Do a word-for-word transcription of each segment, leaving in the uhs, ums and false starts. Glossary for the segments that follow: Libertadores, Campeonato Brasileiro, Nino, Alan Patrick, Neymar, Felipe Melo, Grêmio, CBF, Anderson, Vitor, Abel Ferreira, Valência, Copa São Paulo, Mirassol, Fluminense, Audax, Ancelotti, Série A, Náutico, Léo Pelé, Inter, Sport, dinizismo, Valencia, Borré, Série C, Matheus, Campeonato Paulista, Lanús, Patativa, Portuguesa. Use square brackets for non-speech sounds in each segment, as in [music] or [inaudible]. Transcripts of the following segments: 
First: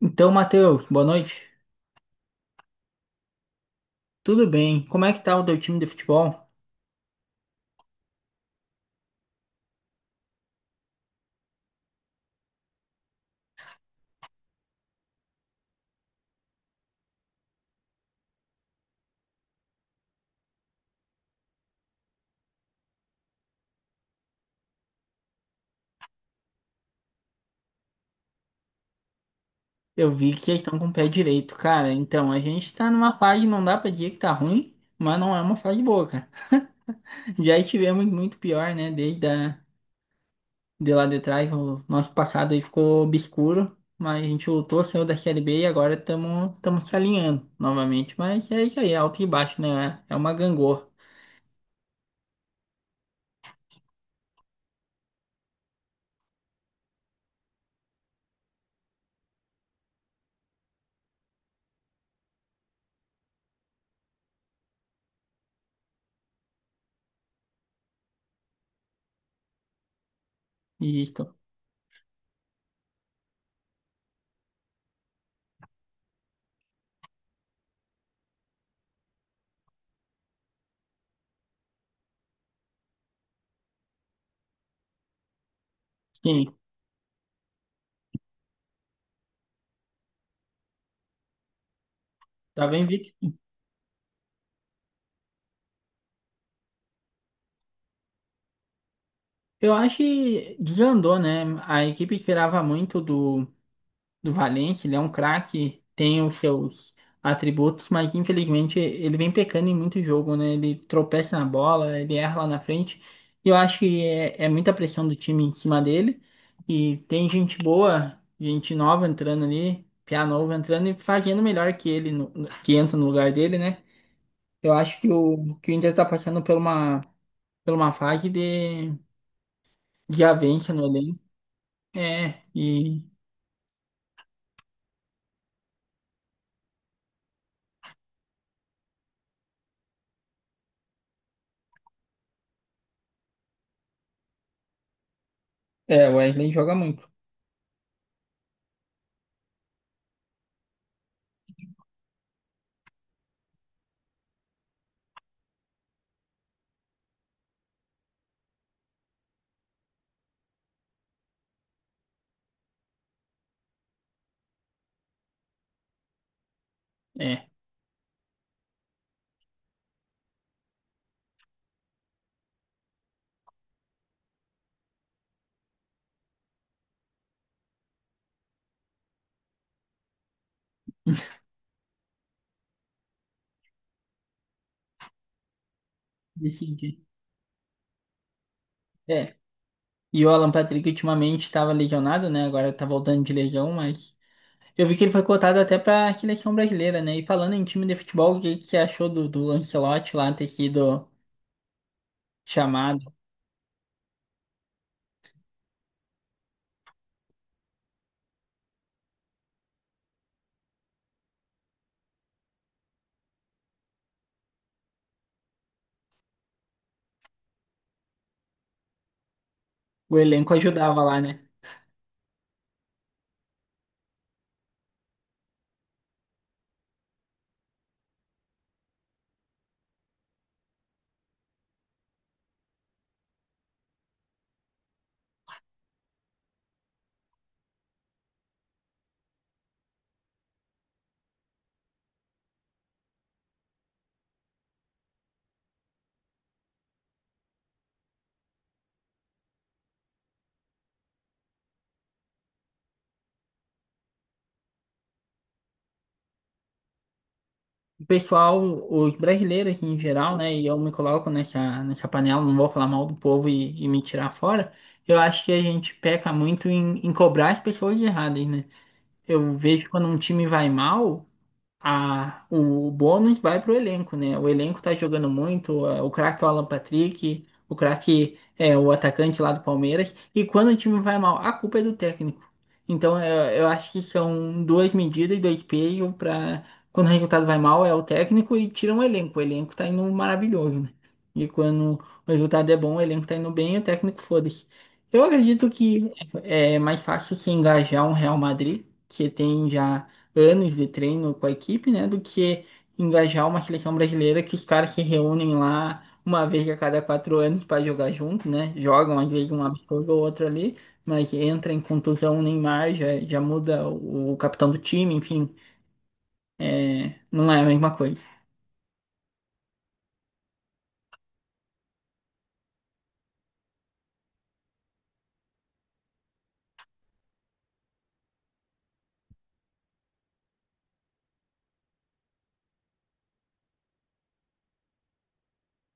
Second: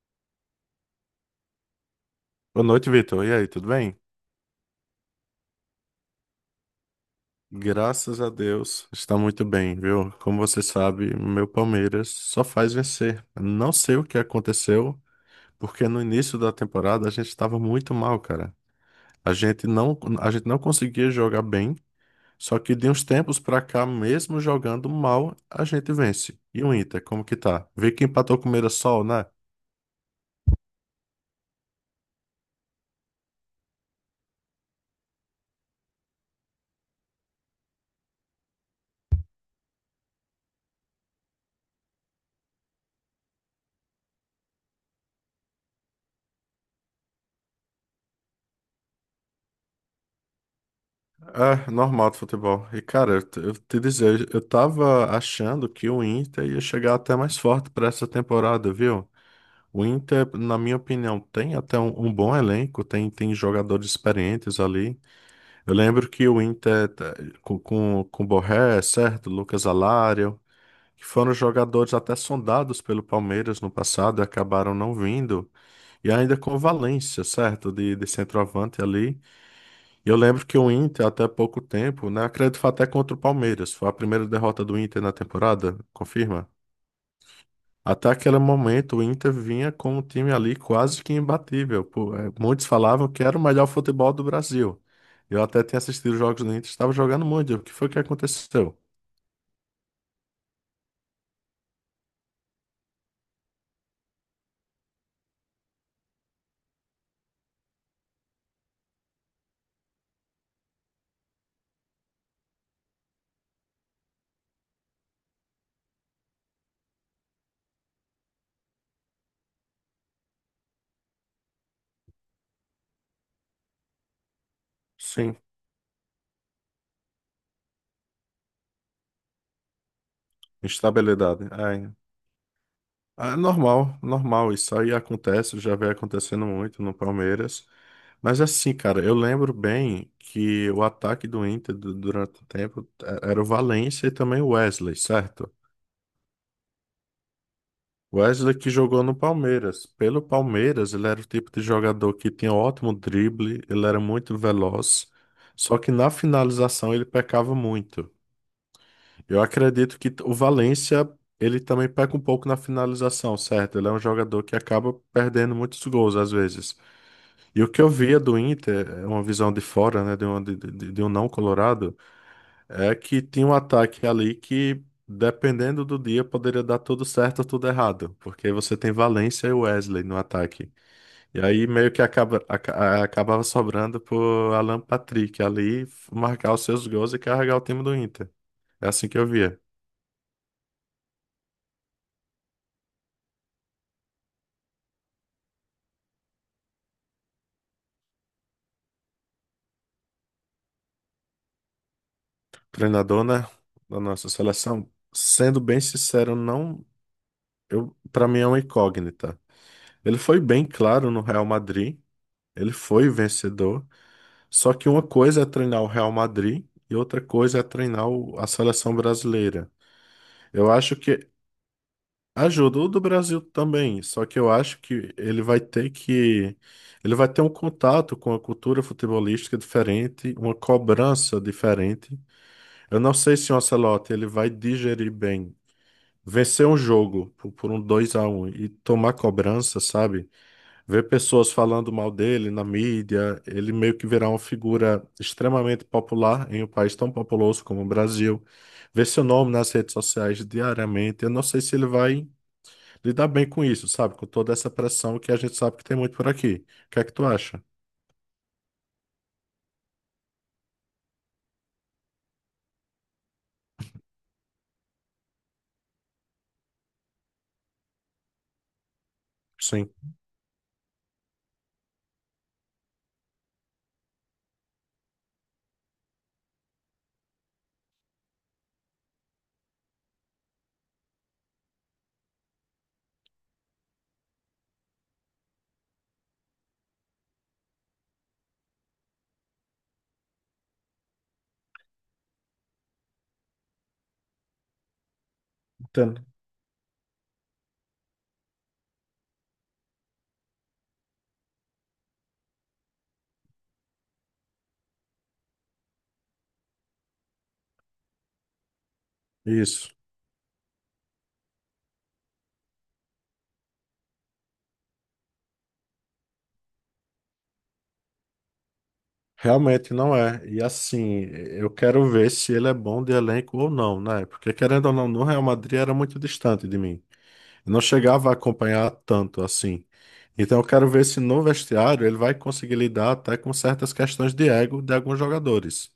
Então, Matheus, boa noite. Boa noite, Vitor. E aí, tudo bem? Tudo bem? Como é que tá o teu time de futebol? Graças a Deus, está muito bem, viu? Como você sabe, meu Palmeiras só faz vencer. Não sei o que aconteceu, porque no início da temporada a gente estava muito mal, cara. A gente não, a gente não conseguia jogar bem, só que de uns tempos pra cá, mesmo jogando mal, a gente vence. E o Inter, como que tá? Vê que empatou com o Mirassol, né? Eu vi que eles estão com o pé direito, cara. Então, a gente tá numa fase, não dá pra dizer que tá ruim, mas não é uma fase boa, cara. [laughs] Já estivemos muito pior, né? Desde a, de lá de trás, o nosso passado aí ficou obscuro, mas a gente lutou, saiu da Série B e agora estamos se alinhando novamente. Mas é isso aí, é alto e baixo, né? É é uma gangorra. É, normal do futebol. E, cara, eu, te eu te dizer, eu tava achando que o Inter ia chegar até mais forte para essa temporada, viu? O Inter, na minha opinião, tem até um, um bom elenco, tem, tem jogadores experientes ali. Eu lembro que o Inter, tá, com, com, com Borré, é certo? Lucas Alário, que foram Isso. jogadores até sondados pelo Palmeiras no passado e acabaram não vindo. E ainda com o Valência, certo? De, de centroavante ali. Eu lembro que o Inter, até pouco tempo, né? Acredito que foi até contra o Palmeiras. Foi a primeira derrota do Inter na temporada, confirma? Sim, Até aquele momento, o Inter vinha com um time ali quase que imbatível. Pô, é, muitos tá bem, falavam Vic. que era o melhor futebol do Brasil. Eu até tinha assistido os jogos do Inter, estava jogando muito. O que foi que aconteceu? Eu acho que desandou, né? A equipe esperava muito do. Do Valencia, ele é um craque, tem os seus atributos, mas infelizmente ele vem pecando em muito jogo, né? Ele tropeça na bola, ele erra lá na frente. E eu acho que é, é muita pressão do time em cima dele. E tem gente boa, gente nova entrando ali, piá novo entrando e fazendo melhor que ele, no- no- que entra no lugar dele, né? Eu acho que Sim, o, que o Inter tá passando por uma, por uma fase de, de avanço no elenco. instabilidade. É. É, e Ah, é normal, normal, isso aí acontece, já vem acontecendo muito no Palmeiras. Mas assim, cara, eu lembro bem que o ataque do Inter du- durante o tempo eh, era o Valencia e também o Wesley, certo? é, o Wesley joga muito. Wesley que jogou no Palmeiras. Pelo Palmeiras, ele era o tipo de jogador que tinha ótimo drible, ele era muito veloz, só que na finalização ele pecava muito. Eu acredito que o Valencia ele também peca um pouco na finalização, certo? Ele é um jogador que acaba perdendo muitos gols às vezes. É, E o que eu via do Inter, é uma visão de fora, né, de um, de, de- de um não colorado, é que tinha um ataque ali que, dependendo do dia, poderia dar tudo certo ou tudo errado, porque você tem Valencia e Wesley no ataque. E aí meio que acaba, aca- a- acabava sobrando pro Alan Patrick ali marcar os seus decidi. gols e carregar o time do Inter. É assim que eu via. E o Alan Patrick ultimamente estava lesionado, né? Agora tá voltando de legião, mas eu vi que ele foi cotado até para a seleção brasileira, né? E falando em time de futebol, o que que você achou do, do Ancelotti lá ter sido chamado? Treinador, né, da nossa seleção, sendo bem sincero, não, eu, para mim é uma incógnita. Ele foi bem claro no Real Madrid, ele foi vencedor, só que uma coisa é treinar o Real Madrid e outra coisa é treinar o- a seleção brasileira. O elenco Eu acho ajudava lá, que né? ajudou do Brasil também, só que eu acho que ele vai ter que ele vai ter um contato com a cultura futebolística diferente, uma cobrança diferente. Eu não sei se o Ancelotti ele vai digerir bem vencer um jogo por, por um dois a um e tomar cobrança, sabe? Ver pessoas falando mal dele na mídia, ele meio que virar uma figura extremamente popular em um país tão populoso como o Brasil. Ver seu nome nas redes sociais diariamente, eu não sei se ele vai lidar bem com isso, sabe? Com toda essa pressão que a gente sabe que tem muito por aqui. O que é que tu acha? O pessoal, os brasileiros assim, em geral, né? E eu me coloco nessa, nessa panela, não vou falar mal do povo e, e me tirar fora. Eu acho que a gente peca muito em, em cobrar as pessoas erradas, né? Eu vejo Sim, quando um time vai mal. A, o bônus vai pro elenco, né? O elenco tá jogando muito, a- o craque é o Alan Patrick, o craque é o atacante lá do Palmeiras, e quando o time vai mal, a culpa é do técnico. Então eu, eu acho que são duas medidas e dois pesos para quando o resultado vai mal é o técnico e tira o elenco. O elenco tá indo maravilhoso, né? E quando o resultado é bom, o elenco tá indo bem, o técnico foda-se. Eu acredito que entendo. é é mais fácil se engajar um Real Madrid, que tem já anos de treino com a equipe, né? Do que engajar uma seleção brasileira que os caras se reúnem lá uma vez a cada quatro anos para jogar junto, né? Jogam às vezes um Isso. absurdo ou outro ali, mas entra em contusão o Neymar, já, já muda o, o capitão do time, enfim, é, não é a mesma coisa. Realmente não é. E assim, eu quero ver se ele é bom de elenco ou não, né? Porque querendo ou não, no Real Madrid era muito distante de mim. Eu não chegava a acompanhar tanto assim. Então eu quero ver se no vestiário ele vai conseguir lidar até com certas questões de ego de alguns jogadores.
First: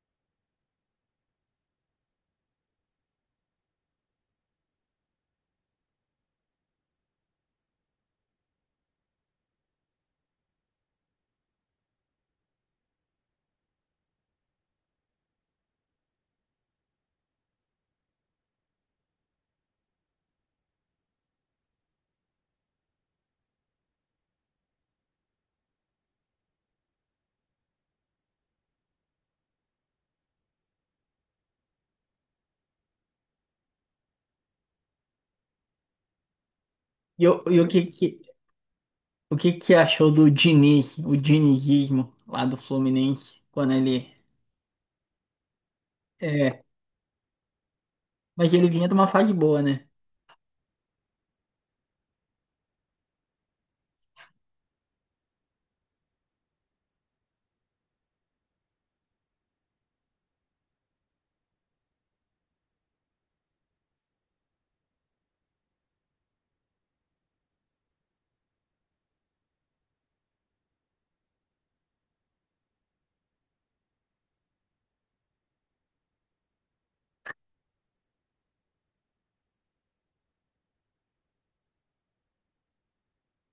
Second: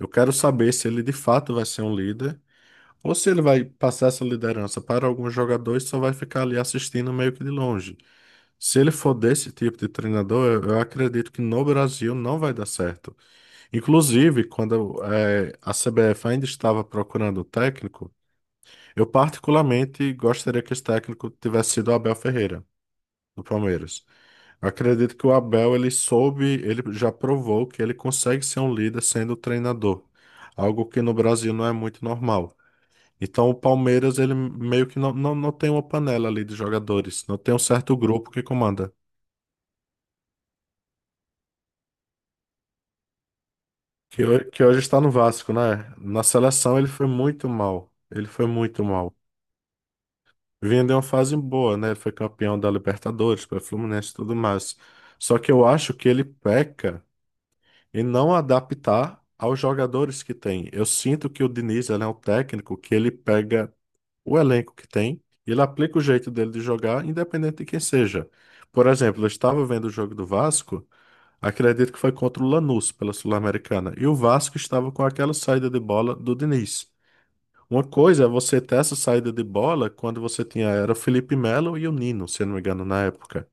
Eu quero saber se ele de fato vai ser um líder ou se ele vai passar essa liderança para alguns jogadores e só vai ficar ali assistindo meio que de longe. Se ele for desse tipo de treinador, eu eu acredito que no Brasil não vai dar certo. Inclusive, quando eh, a C B F ainda estava procurando o técnico, eu particularmente gostaria que esse técnico tivesse sido o Abel Ferreira, do Palmeiras. Eu acredito que o Abel, ele soube, ele já provou que ele consegue ser um líder sendo treinador, algo que no Brasil não é muito normal. Então, o Palmeiras, ele meio que não, não, não tem uma panela ali de jogadores, E, o não tem um e o que, certo que, grupo que comanda. o que que achou do Diniz, o dinizismo lá do Fluminense, quando ele. Que, ho- que hoje está no Vasco, né? Na É, seleção ele foi muito mal. Ele foi mas ele muito vinha de uma mal. fase boa, né? Vinha de uma fase boa, né? Ele foi campeão da Libertadores, pelo Fluminense e tudo mais. Só que eu acho que ele peca em não adaptar aos jogadores que tem. Eu sinto que o Diniz, ele é um técnico que ele pega o elenco que tem e ele aplica o jeito dele de jogar, independente de quem seja. Por exemplo, eu estava vendo o jogo do Vasco, acredito que foi contra o Lanús pela Sul-Americana, e o Vasco estava com aquela saída de bola do Diniz. Uma coisa é você ter essa saída de bola quando você tinha, era o Felipe Melo e o Nino, se eu não me engano, na época.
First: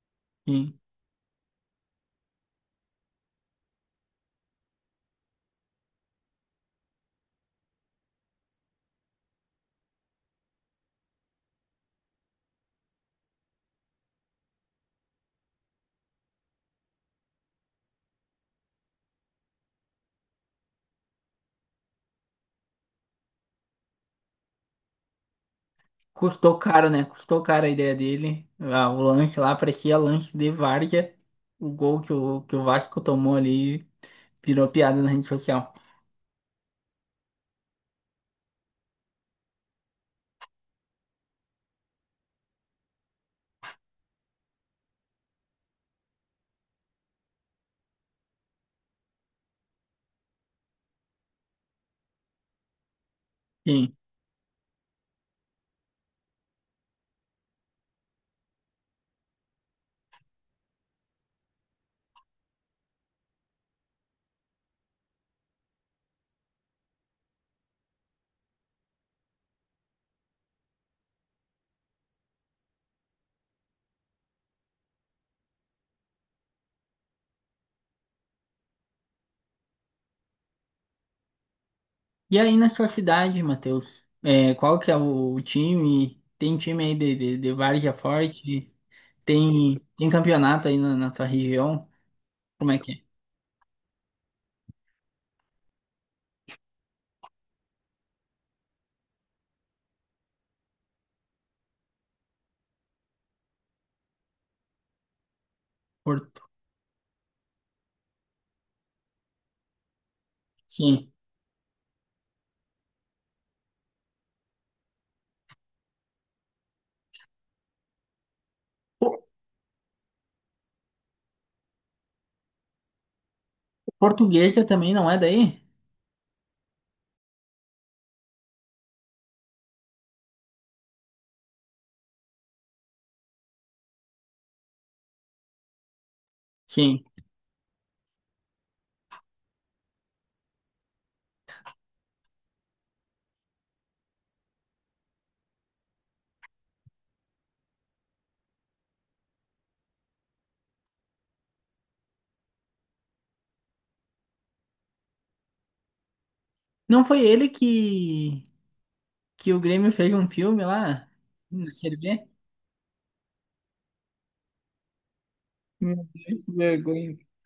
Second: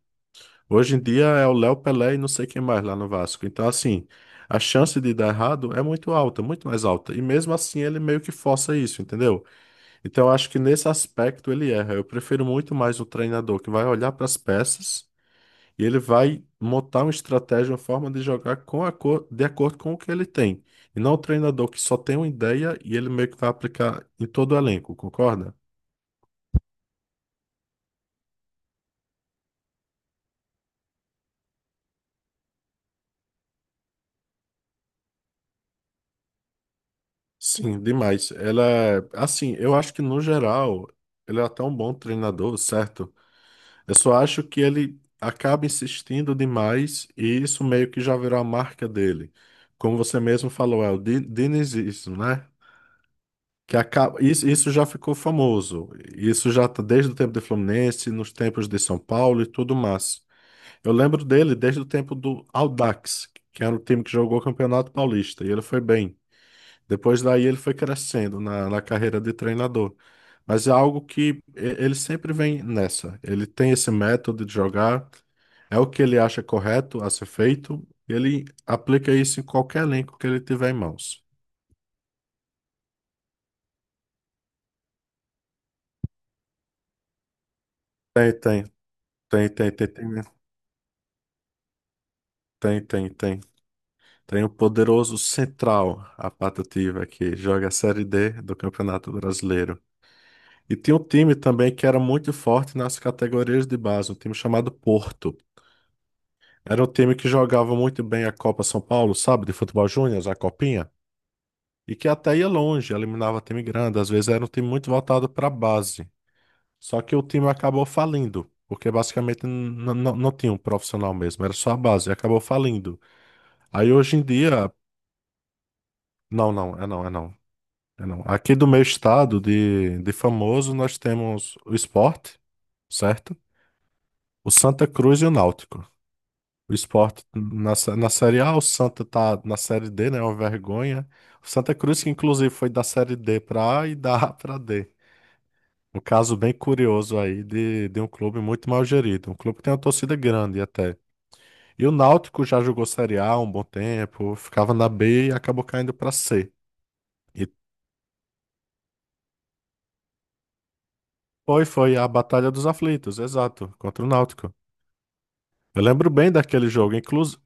Hoje em dia é o Léo Pelé e não sei quem mais lá no Vasco. Então, assim, a chance de dar errado é muito alta, muito mais alta. E mesmo assim ele meio que força isso, entendeu? Então, eu acho que nesse aspecto ele erra. Eu prefiro muito mais o treinador que vai olhar para as peças e ele vai montar uma estratégia, uma forma de jogar com a cor, de acordo com o que ele tem. E não o treinador que só tem uma ideia e ele meio que vai aplicar em todo o elenco, concorda? Custou caro, né? Custou caro a ideia dele. Ah, o lanche lá parecia lanche de várzea. O gol que o, que o Vasco tomou ali virou piada na rede social. Sim, demais. Ela, é- assim, eu acho que no geral ele é até um bom treinador, certo? Eu só acho que ele acaba insistindo demais e isso meio que já virou a marca dele. Como você mesmo falou, é o di- dinizismo, né? Que Sim. acaba, isso, isso já ficou famoso. Isso já tá desde o tempo do Fluminense, nos tempos de São Paulo e tudo mais. Eu lembro dele desde o tempo do Audax, que era o time que jogou o Campeonato Paulista, e ele foi bem. Depois daí ele foi crescendo na, na carreira de treinador. Mas é algo que e- ele sempre vem nessa. Ele tem esse método de jogar, é o que ele acha correto a ser feito, ele aplica isso em qualquer elenco que ele tiver em mãos. E aí na sua cidade, Matheus? É, qual que é o, o time? Tem time aí de, de, de várzea Tem, tem, forte? tem, tem, Tem tem, tem tem, campeonato aí na, na tua região? Como é tem, que é? tem, tem. Tem o poderoso Central, a patativa, que joga a série dê do Campeonato Brasileiro. E tinha um time também que era muito forte nas categorias de base, um time chamado Porto. Por- Era um time que jogava muito bem a Copa São Paulo, sabe, de futebol júnior, a Copinha, Sim. e que até ia longe, eliminava time grande, às vezes era um time muito voltado para a base. Só que o time acabou falindo, porque basicamente n- n- não tinha um profissional mesmo, era só a base, e acabou falindo. Aí hoje em Portuguesa dia, também não é daí? não, não, é não, é não. É, não. Aqui do meu estado de, de famoso, nós temos o Sport, certo? O Santa Cruz e o Náutico. O Sim. Sport na, sé- na Série A, o Santa tá na série dê, né? É uma vergonha. O Santa Cruz, que inclusive foi da série dê pra A e da A pra D. Um caso bem curioso aí de, de um clube muito mal gerido. Um clube que tem uma torcida grande até. E o Náutico já jogou Série A um bom tempo, ficava na B e acabou caindo pra C. Não foi ele E que, que o Grêmio fez um filme lá foi, na Série foi a B? Batalha dos Aflitos, exato, contra o Náutico. Eu Meu lembro bem Deus, que daquele jogo, vergonha. inclus-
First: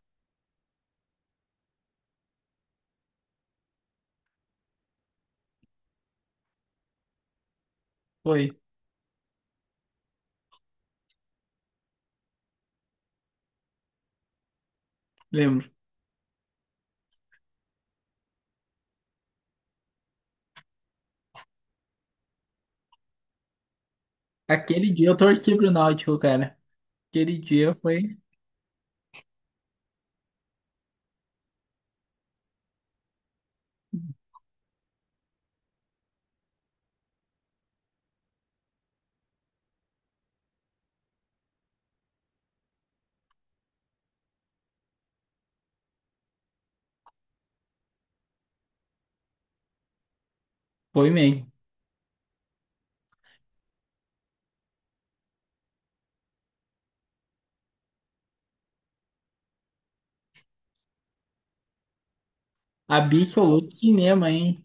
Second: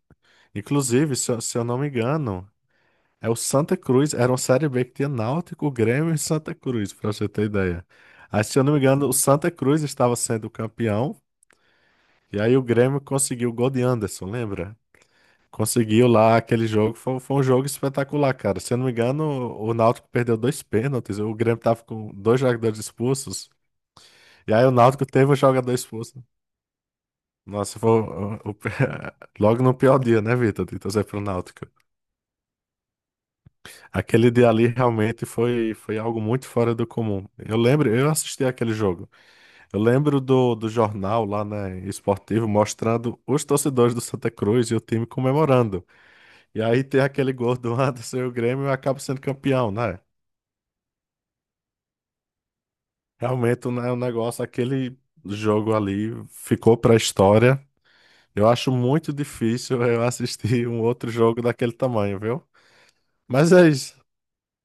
inclusive, se eu, se eu não me engano, é o Santa Cruz, era uma série bê que tinha Náutico, Grêmio e Santa Cruz, pra você ter ideia. Foi, Aí, se eu não me engano, o Santa Cruz estava sendo campeão, e aí o Grêmio conseguiu o gol de Anderson, lembra? lembro. Conseguiu lá aquele jogo, foi, foi um jogo espetacular, cara. Se eu não me engano, o o Náutico perdeu dois pênaltis, o Grêmio tava com dois jogadores expulsos, e aí o Aquele Náutico dia eu teve um torci pro jogador Náutico, expulso. cara. Aquele dia Nossa, foi foi, o- o- [laughs] logo no pior dia, né, Vitor? De torcer pro Náutico. Aquele dia ali realmente foi, foi algo muito fora do comum. Eu lembro, eu assisti aquele jogo. Eu lembro do, do jornal lá, né, esportivo, mostrando os torcedores do Santa Cruz e o time comemorando. E aí tem aquele gol do Anderson e o Grêmio acaba sendo campeão, né? foi mesmo. Realmente, né, o negócio, aquele jogo ali ficou pra história. Eu acho muito difícil eu assistir um outro jogo daquele tamanho, viu? Mas é Absoluto isso. cinema, hein?